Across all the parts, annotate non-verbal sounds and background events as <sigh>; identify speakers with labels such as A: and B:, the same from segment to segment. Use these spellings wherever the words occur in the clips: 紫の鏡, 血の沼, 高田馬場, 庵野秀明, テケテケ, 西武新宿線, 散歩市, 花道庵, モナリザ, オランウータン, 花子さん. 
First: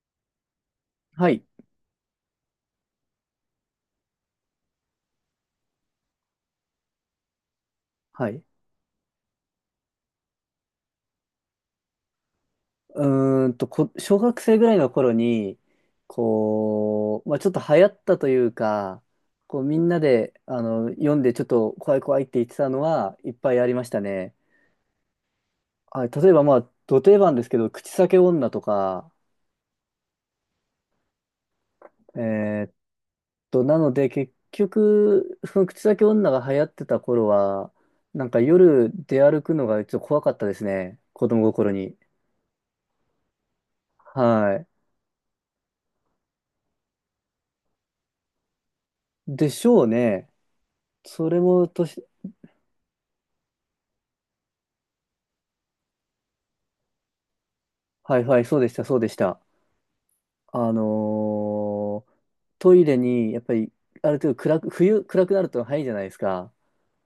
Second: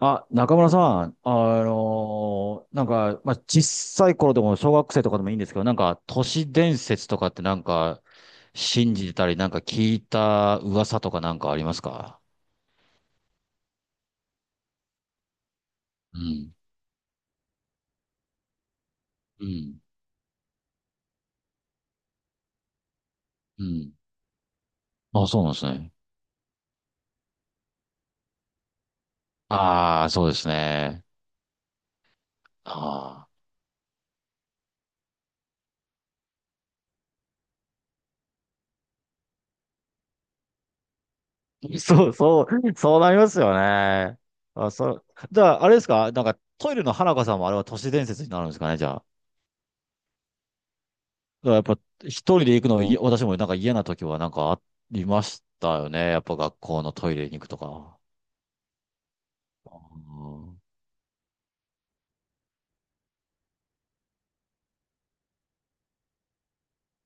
A: あ、中村さん、
B: はい。
A: なんか、まあ、小さい頃でも小学生とかでもいいんですけど、なんか、都市伝説とかってなんか、
B: はい。
A: 信じてたり、なんか聞いた噂とかなんかありますか？
B: 小学生ぐらいの頃に、
A: うん、
B: ちょっと流行ったというか、
A: う
B: こう、み
A: ん、
B: んなで、読んでちょっと怖い怖いって言ってたのはいっぱい
A: う
B: ありまし
A: ん。
B: たね。
A: あ、そうなんですね。
B: はい、例えば、まあ、ど定番ですけど、口裂け女とか、
A: ああ、そうですね。
B: えーっ
A: ああ。
B: なので、結局、その口裂け女が流行ってた頃は、なんか夜出歩くのがちょっと怖かったですね。子供心
A: <laughs>
B: に。
A: そう、そう、そうなりますよね。
B: はい。
A: あ、そう。じゃあ、あれですかなんか、トイレの花子さんもあれは都市伝説になるんですかね？
B: でしょうね。それ
A: だからやっ
B: も
A: ぱ
B: 年
A: 一人で行くのは、私もなんか嫌な時はなんかありましたよね。やっぱ学校のトイレに行くとか。
B: はいはい、そうでした、そうでした。
A: うん、
B: あのートイレに、やっぱり、ある程度暗く、冬暗くなると早いじゃないですか。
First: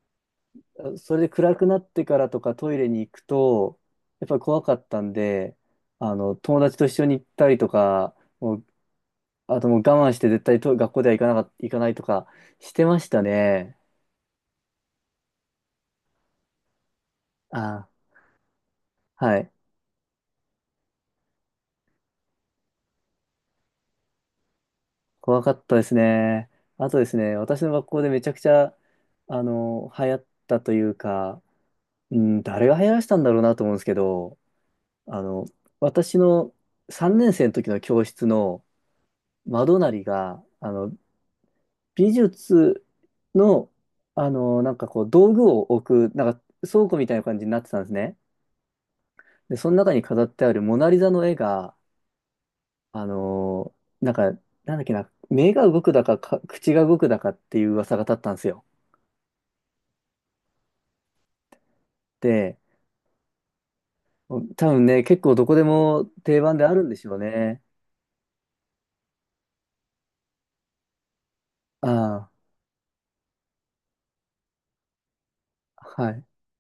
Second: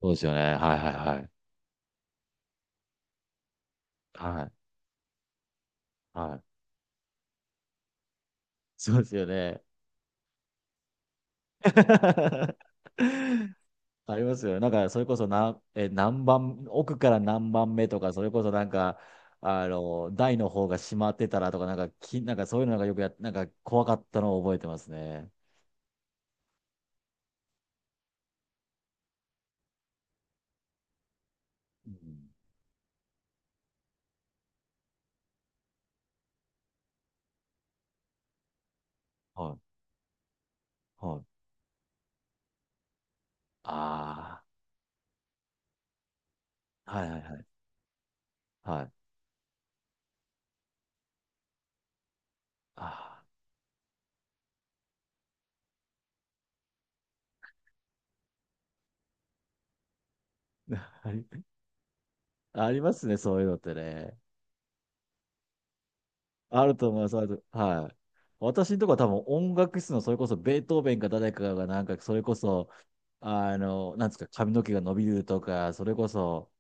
A: そうですよね。はいはい
B: そ
A: は
B: れで
A: い。
B: 暗くなってからとかトイレに行くと、やっぱり
A: はい。
B: 怖かったんで、
A: はい。
B: 友達と一緒に行ったりとか、もう、
A: そうですよ
B: あ
A: ね。
B: ともう我慢して絶対と学校では行かなか、行かないとかして
A: <laughs>
B: ましたね。
A: ありますよね。なんか、それこそ何番、奥から何番
B: あ、
A: 目とか、それこそなんか、
B: はい。
A: 台の方が閉まってたらとか、なんか、なんかそういうのがよくやっ、なんか怖かったのを覚えてますね。
B: 怖かったですね。あとですね、私の学校でめちゃくちゃ、流行ったというか、
A: う
B: う
A: ん。
B: ん、誰が流行らせたんだろうなと思うんですけど、あの、私の3年生の時の教室の
A: はい。
B: 窓なりが、
A: はい。
B: 美術の、
A: あ
B: 道具を置く、なんか倉
A: あ。
B: 庫み
A: はい
B: たい
A: は
B: な
A: い
B: 感
A: は
B: じ
A: い。
B: になってたんですね。
A: はい。
B: で、その中に飾ってあるモナリザの絵が、あ
A: ああ。
B: の、なんか、なんだっけな、目が動くだか、か口が動くだかっていう噂が立ったんですよ。
A: あり
B: で、
A: ありますね、そういうのってね。
B: 多分ね、結構どこでも定番で
A: あ
B: あ
A: る
B: るん
A: と
B: で
A: 思い
B: し
A: ま
B: ょ
A: す。
B: う
A: ある
B: ね。
A: はい。私のとこは多分音楽室のそれこそベートーベンか誰かがなんかそ
B: あ
A: れこそ、なんですか、髪の毛が伸びるとか、それ
B: あ、
A: こ
B: はい。
A: そ、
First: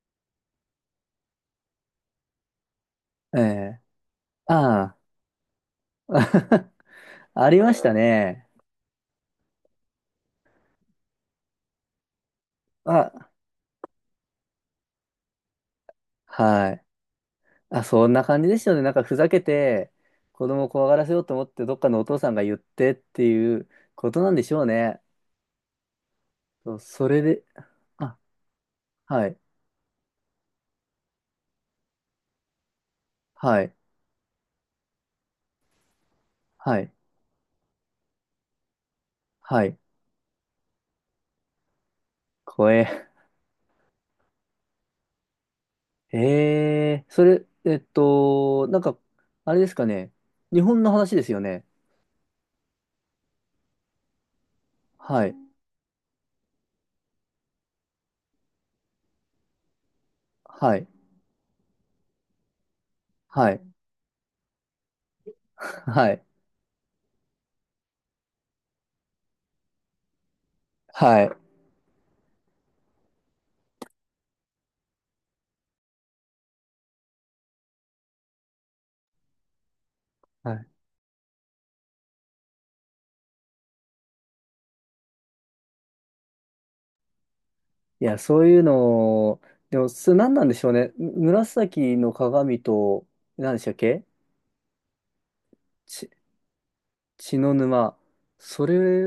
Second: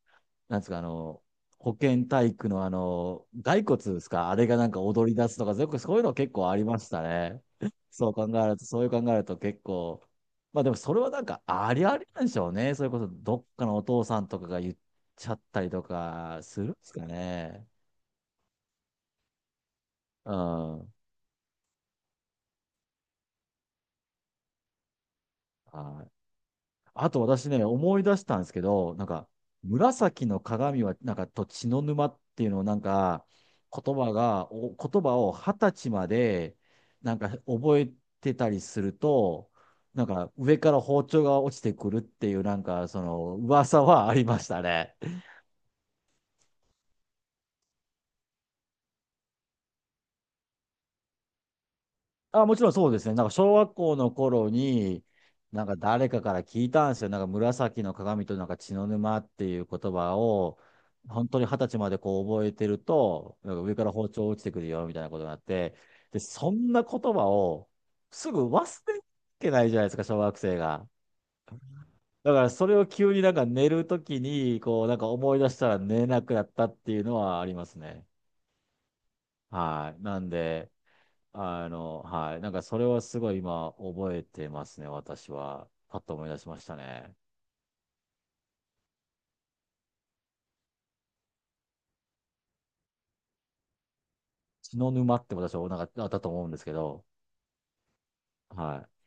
A: なんですか、保健体育の
B: え
A: 骸
B: え
A: 骨ですか、あれがなんか
B: あ
A: 踊り出すとか、よくそういうの結構あり
B: あ、
A: ました
B: <laughs>
A: ね。
B: ありました
A: そう考
B: ね。
A: えると、そういう考えると結構、まあでもそれはなんかありありなんでしょうね。それこそ
B: あ、
A: どっかのお父さんとかが言っちゃったりとかするん
B: は
A: で
B: い。
A: すかね。
B: あ、そんな感じでしたよね。なんかふざけて、
A: う
B: 子供を
A: ん。
B: 怖
A: は
B: がらせようと思って、どっかのお父さんが言ってっていうことなんでしょうね。
A: い。
B: そうそ
A: あと
B: れで、
A: 私ね、思い出
B: あ、
A: したんですけど、なん
B: は
A: か、
B: い、
A: 紫の鏡は、なんか、と血の沼っていうのを、なんか、
B: はい、
A: 言葉が、お言葉を二十歳まで、
B: はい、
A: なんか、覚えてたりすると、
B: はい、
A: なんか、上から包丁が落ちてくるっていう、なん
B: 怖
A: か、そ
B: え。
A: の、噂はありましたね。
B: ええ、それ、えっと、なんか、あれですかね。日本の話ですよね。
A: あ、もちろんそうですね。なんか小学校の頃に、
B: はい、
A: なんか誰かから聞いたんですよ。なんか紫の鏡となんか血の沼っていう言葉を、
B: はい、
A: 本当に二十歳までこう覚えてると、
B: は
A: なんか
B: い、
A: 上から包丁落ちてくるよみたいなことがあって、
B: <laughs> は
A: で、
B: い、
A: そんな言葉をすぐ忘れてないじゃないですか、小学生が。
B: はい。
A: だからそれを急になんか寝るときに、こうなんか思い出したら寝れなくなったっていうのはありますね。はい。なん
B: はい
A: で、はい。なんかそれはすごい今覚えてますね、私は。パッと思い出しましたね。
B: いや、そういうのを、でも、す、何なんでしょうね。紫の鏡と、何でしたっけ
A: 血の沼って私はなんかあ
B: ち、
A: ったと思うんですけど、
B: 血の沼。そ
A: は
B: れ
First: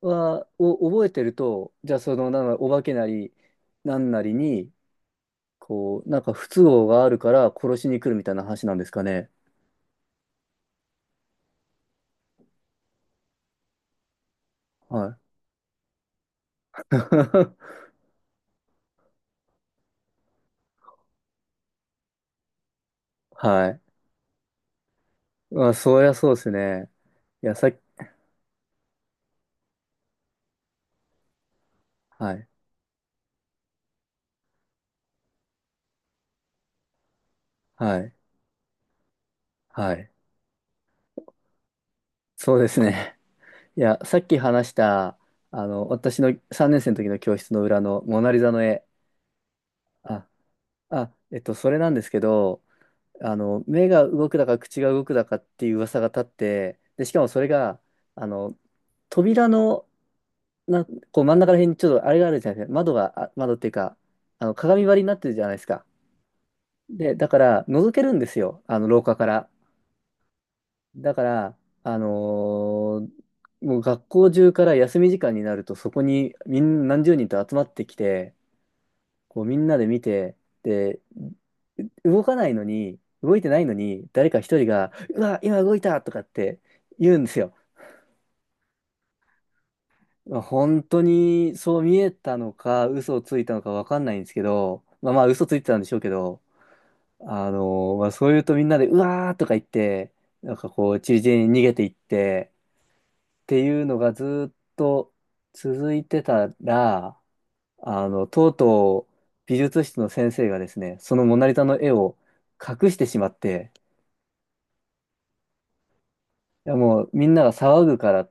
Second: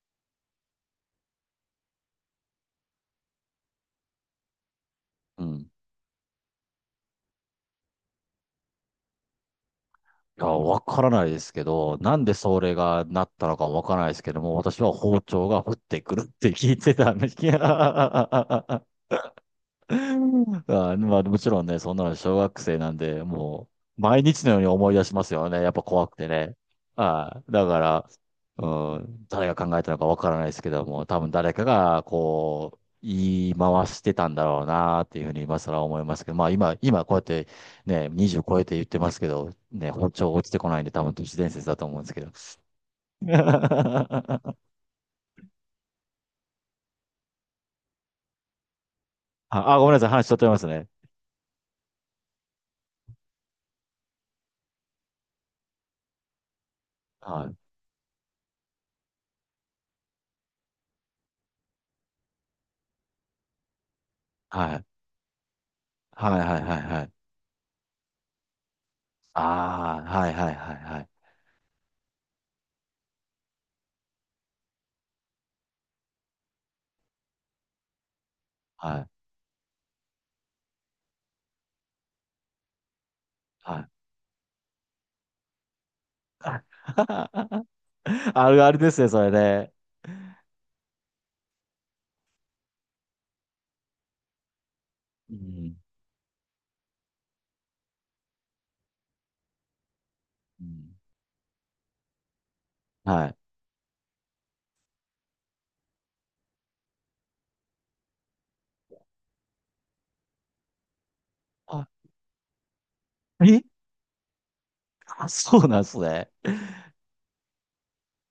B: は、を覚えてると、じゃあ、その、なんかお化けなり、なんなりに、
A: い。うん。
B: 不都合があるから殺しに来るみたいな話なんですかね。
A: いや、わからないですけど、なんでそれがなったのかわからないですけども、私は
B: は
A: 包
B: い。
A: 丁が降ってくるって聞いてたんです。
B: <laughs>
A: <laughs> あ、まあ、もちろんね、そんなの小学生なんで、も
B: は
A: う、毎日のように思い出しますよ
B: い。
A: ね。
B: ま
A: や
B: あ、
A: っぱ
B: そり
A: 怖
B: ゃ
A: くて
B: そうです
A: ね。
B: ね。
A: は
B: い
A: い。
B: や、
A: だ
B: さっき、
A: から、うん、誰が考えたのかわからないですけども、多分誰かが、
B: はい。
A: こう、言い回してたんだろうなっていうふうに今更思いますけど、まあ今こうやって
B: は
A: ね、
B: い。
A: 20超えて言ってますけど、ね、
B: はい。
A: 包丁落ちてこないんで多分都市伝説だと思うんですけど。
B: そうですね。
A: <laughs>
B: いや、さっき話した、あの、私の3年生の時の教室の裏のモナリザの絵。
A: あごめんなさい、話
B: あ、
A: しとってますね。
B: それなんですけど、目が動くだか口が動くだかっていう噂が立って、で、しかもそれ
A: はい。
B: が、あの、扉の、な、こう真ん中ら辺にちょっとあれがあるじゃないですか。窓が、窓っていうか、あの、
A: は
B: 鏡
A: い。
B: 張りになってるじゃないですか。
A: はいはいはいはい。
B: で、だから、覗けるんですよ。あの、廊下から。
A: ああ、はいはいはいはい。
B: だから、あのーもう学校中から休み時間になるとそこにみん何十人と集まってきて、
A: はい。
B: こうみんなで見て、で、動かないのに、動いてないの
A: はい。
B: に、誰か一人が、うわ、今動いたとかっ
A: <laughs>
B: て言うんですよ。
A: あるあるですね、それね。
B: まあ本当にそう見えたのか、嘘をついたのかわかんないんですけど、まあまあ
A: う
B: 嘘ついて
A: ん。
B: たんでしょうけど、あのまあそう言うとみんなで、うわーとか言って、なん
A: う
B: かこ
A: ん。
B: う、ちりぢりに逃げていって、
A: はい。
B: ていうのがずっと続いてたら、あの、とうとう美術室の先生がですね、そのモナリザの
A: あ、
B: 絵を隠してしまっ
A: え。
B: て、
A: <laughs> あ、そうなんですね。
B: いやもうみんなが騒ぐから、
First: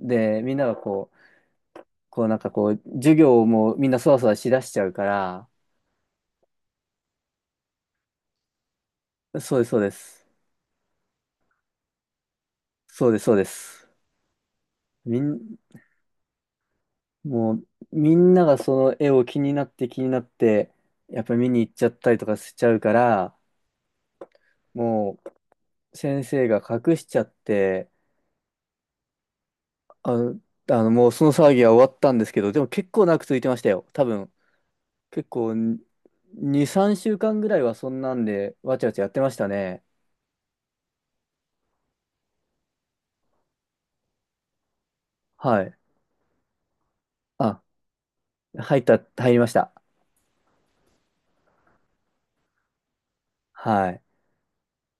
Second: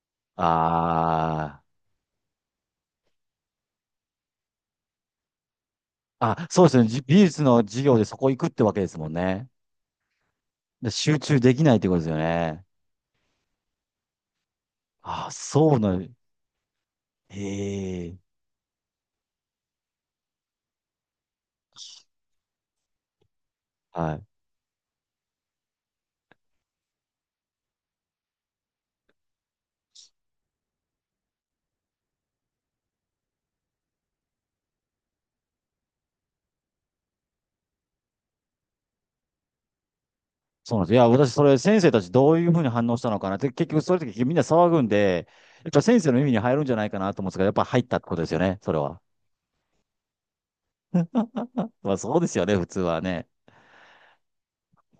B: で、みんながこう、
A: あ
B: 授業をもうみんなそわそわしだしちゃうから、
A: あ。あ、そうですね。美術の授業でそこ行くってわけですもんね。
B: そうです、そうです。
A: で集中できないってことですよね。
B: そうです、そうです。み
A: あ、
B: ん、
A: そうなん、へ
B: もうみ
A: え。
B: んながその絵を気になって気になって、やっぱり見に行っちゃったりとかしちゃうから、
A: はい。
B: もう先生が隠しちゃって、あの、もうその騒ぎは終わったんですけど、でも結構長く続いてましたよ。多分、結構にさん2、3週間ぐらいはそんなんで、わちゃわちゃやってましたね。
A: そうなんです。いや、私、それ、先生たちどういうふうに反応したのかなって、結局、そういう時みんな騒ぐんで、
B: は
A: やっ
B: い。
A: ぱ先生の耳に入るんじゃないかなと思うんですけど、やっ
B: あ、
A: ぱ入ったってことですよね、それ
B: 入った、
A: は。
B: 入りました。
A: まあ、そうですよね、普通はね。
B: はい。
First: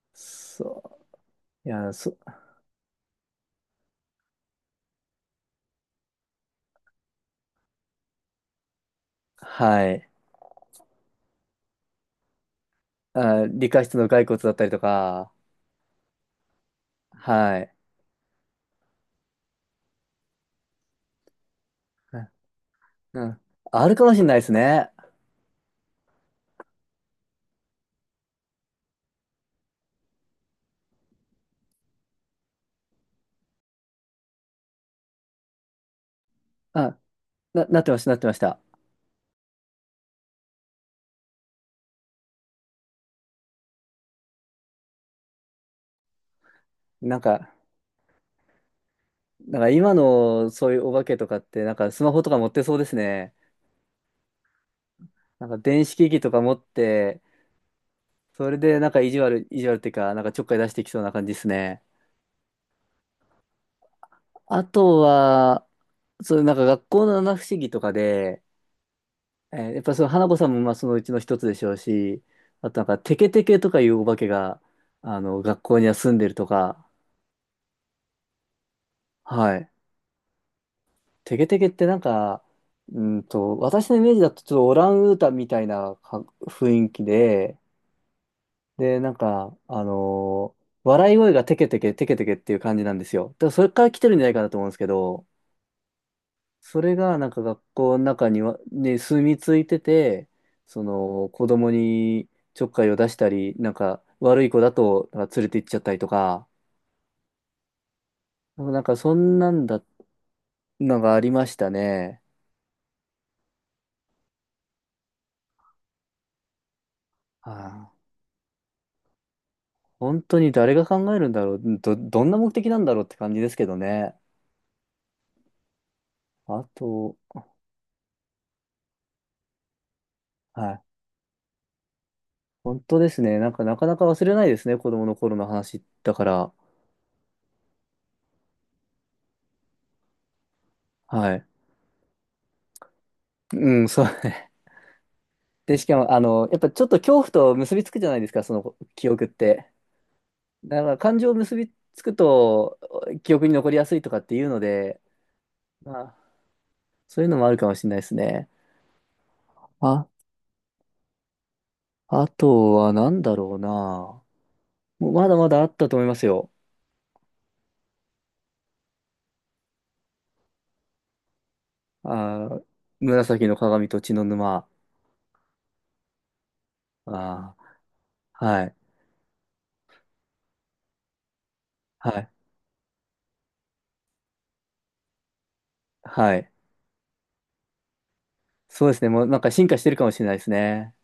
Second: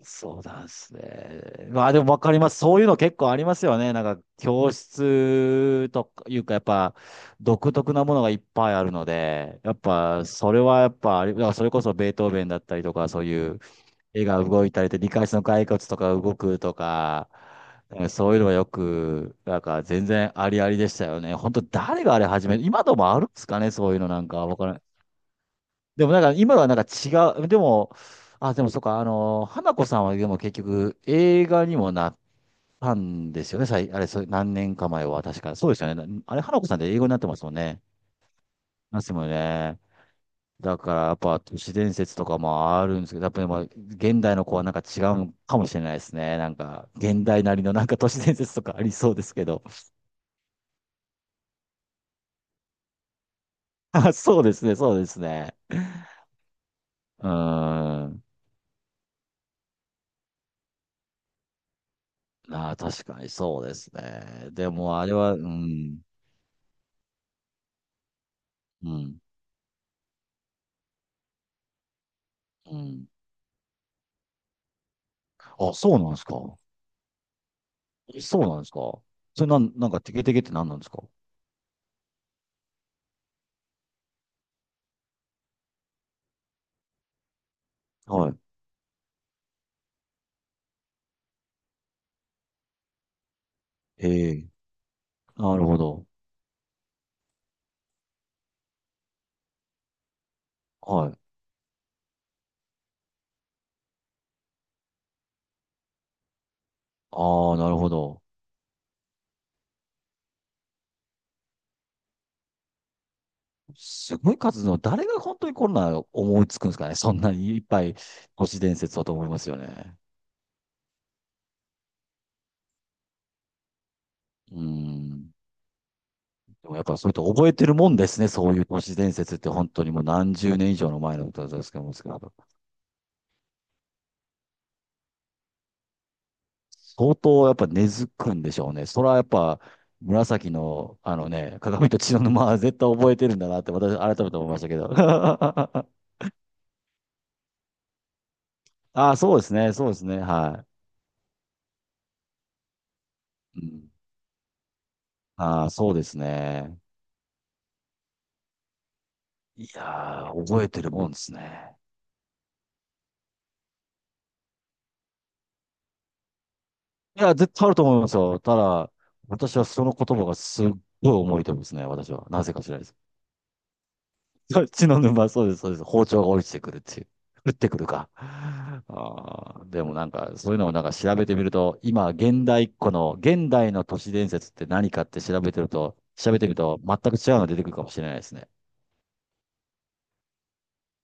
A: そうなんです
B: そ
A: ね。
B: う。
A: まあでもわかります。そういうの結構ありますよね。なんか教室とかいうかやっぱ独特なものがいっぱいあるので、やっ
B: はい。
A: ぱそれはやっぱあれ、だからそれこそベートーベンだったりとかそう
B: あ、
A: いう
B: 理科室の
A: 絵
B: 骸骨
A: が
B: だった
A: 動
B: り
A: い
B: と
A: たりで理解
B: か、
A: 室の骸骨とか動くとか、
B: はい。
A: そういうのはよく、なんか全然ありありでしたよね。本当誰があれ始め、今でもあ
B: う
A: るんで
B: ん。
A: すかね、
B: あ
A: そう
B: る
A: いう
B: か
A: の
B: もし
A: な
B: れ
A: ん
B: ないで
A: か。
B: す
A: わからん。
B: ね。
A: でもなんか今はなんか違う、でも、あ、でもそうか、花子さんはでも結局映画にもなったんですよね、あれ、そう、何年か前は確か。そうですよね。あれ、花子さんって
B: あ、
A: 英語になってますもん
B: な、なっ
A: ね。
B: てました、なってました。
A: なってますもんね。だからやっぱ都市伝説とかもあるんですけど、やっぱりまあ現代の子はなんか違うかもしれないですね。なんか
B: なん
A: 現代
B: か、
A: なりのなんか都市伝説とかありそうですけ
B: なん
A: ど。
B: か今のそういうお化けとかって、なんかスマホとか持ってそうですね。
A: <laughs> あ、そうですね、そうです
B: なん
A: ね。
B: か電子機器とか持って、
A: うーん。
B: それで、意地悪っていうか、なんかちょっかい出してきそうな感じですね。
A: あー、確かにそうですね。
B: あ
A: で
B: と
A: もあれは、う
B: は、
A: ん。
B: そう、なんか学校の七不思議とかで、
A: うん。
B: えーやっぱその花子さんもまあそのうちの一つでしょうし、あ
A: う
B: となんか
A: ん。
B: テケテケとかいうお化けが、あの、学
A: あ、
B: 校には
A: そうなん
B: 住ん
A: です
B: でる
A: か。
B: とか、
A: そうなんですか。それ
B: は
A: な
B: い。
A: ん、なんかテケテケって何なんですか？
B: テケテケってなんか、うーんと、私のイメージだとちょっとオランウータンみたいなか雰囲気で、
A: はい。
B: で、なんか、笑い声がテケテケテケテケっていう感じなんですよ。だからそれから来てるんじゃな
A: え
B: いかな
A: え、
B: と思うんですけど、
A: なるほど。
B: それがなんか学校の中には、ね、住み着いてて、そ
A: はい。
B: の子供にちょっかいを出したり、なんか悪い子だとなんか連れて行っちゃったりとか、
A: ああ、なるほど。
B: なんかそんなんだ、のがありましたね。
A: すごい数の、誰が本当にこんな思いつくんですかね。そんな
B: は
A: にいっぱい
B: あ、
A: 都市伝説だと思いますよね。
B: 本当に誰が考えるんだろう、どんな目的なんだろうって感じですけどね。
A: うん。
B: あ
A: でもやっぱそれ
B: と、
A: と覚えてるもんですね。そういう都市伝説って本当にもう何十
B: は
A: 年以
B: い、
A: 上の前のことですけども。
B: 本当ですね。なんかなかなか忘れないですね、子供の頃の話だから。
A: 相当やっぱ根付くんでしょうね。それはやっぱ紫の
B: はい。
A: 鏡と血の沼は絶対覚えてるんだなっ
B: う
A: て
B: ん、
A: 私
B: そう。
A: 改めて思いましたけど。
B: で、し
A: <laughs>
B: かも、あの、やっぱちょっと恐怖と結びつくじゃないですか、その記
A: ああ、
B: 憶っ
A: そうです
B: て。
A: ね。そうですね。は
B: だから感情を結びつくと記憶に
A: い。う
B: 残り
A: ん、
B: やすいとかっていうので、
A: ああ、そう
B: ま
A: で
B: あ、
A: すね。
B: そういうのもあるかもしれないですね。
A: い
B: あ、
A: やー、覚えてるもんですね。
B: あとは何だろうな。もうまだまだあったと思いますよ。
A: いや、絶対あると思いますよ。ただ、私はその言葉がすっごい重いと思いですね。私は。な
B: あ
A: ぜか
B: ー、
A: しらです。
B: 紫の鏡と血の
A: <laughs> そ
B: 沼。
A: っちの沼、そうです、そうです。包丁が落ちてくるっていう。降っ
B: あ
A: てくるか。
B: ー、はい、
A: あーでもなんか、そういうのをなんか調べてみると、
B: は
A: 今、
B: い、
A: 現代っ子の、現代の都市伝説って何かって調
B: は
A: べて
B: い。
A: みると、全く違うの出てくるかもしれないですね。
B: そうですね。もうなんか進化してるかもしれないですね。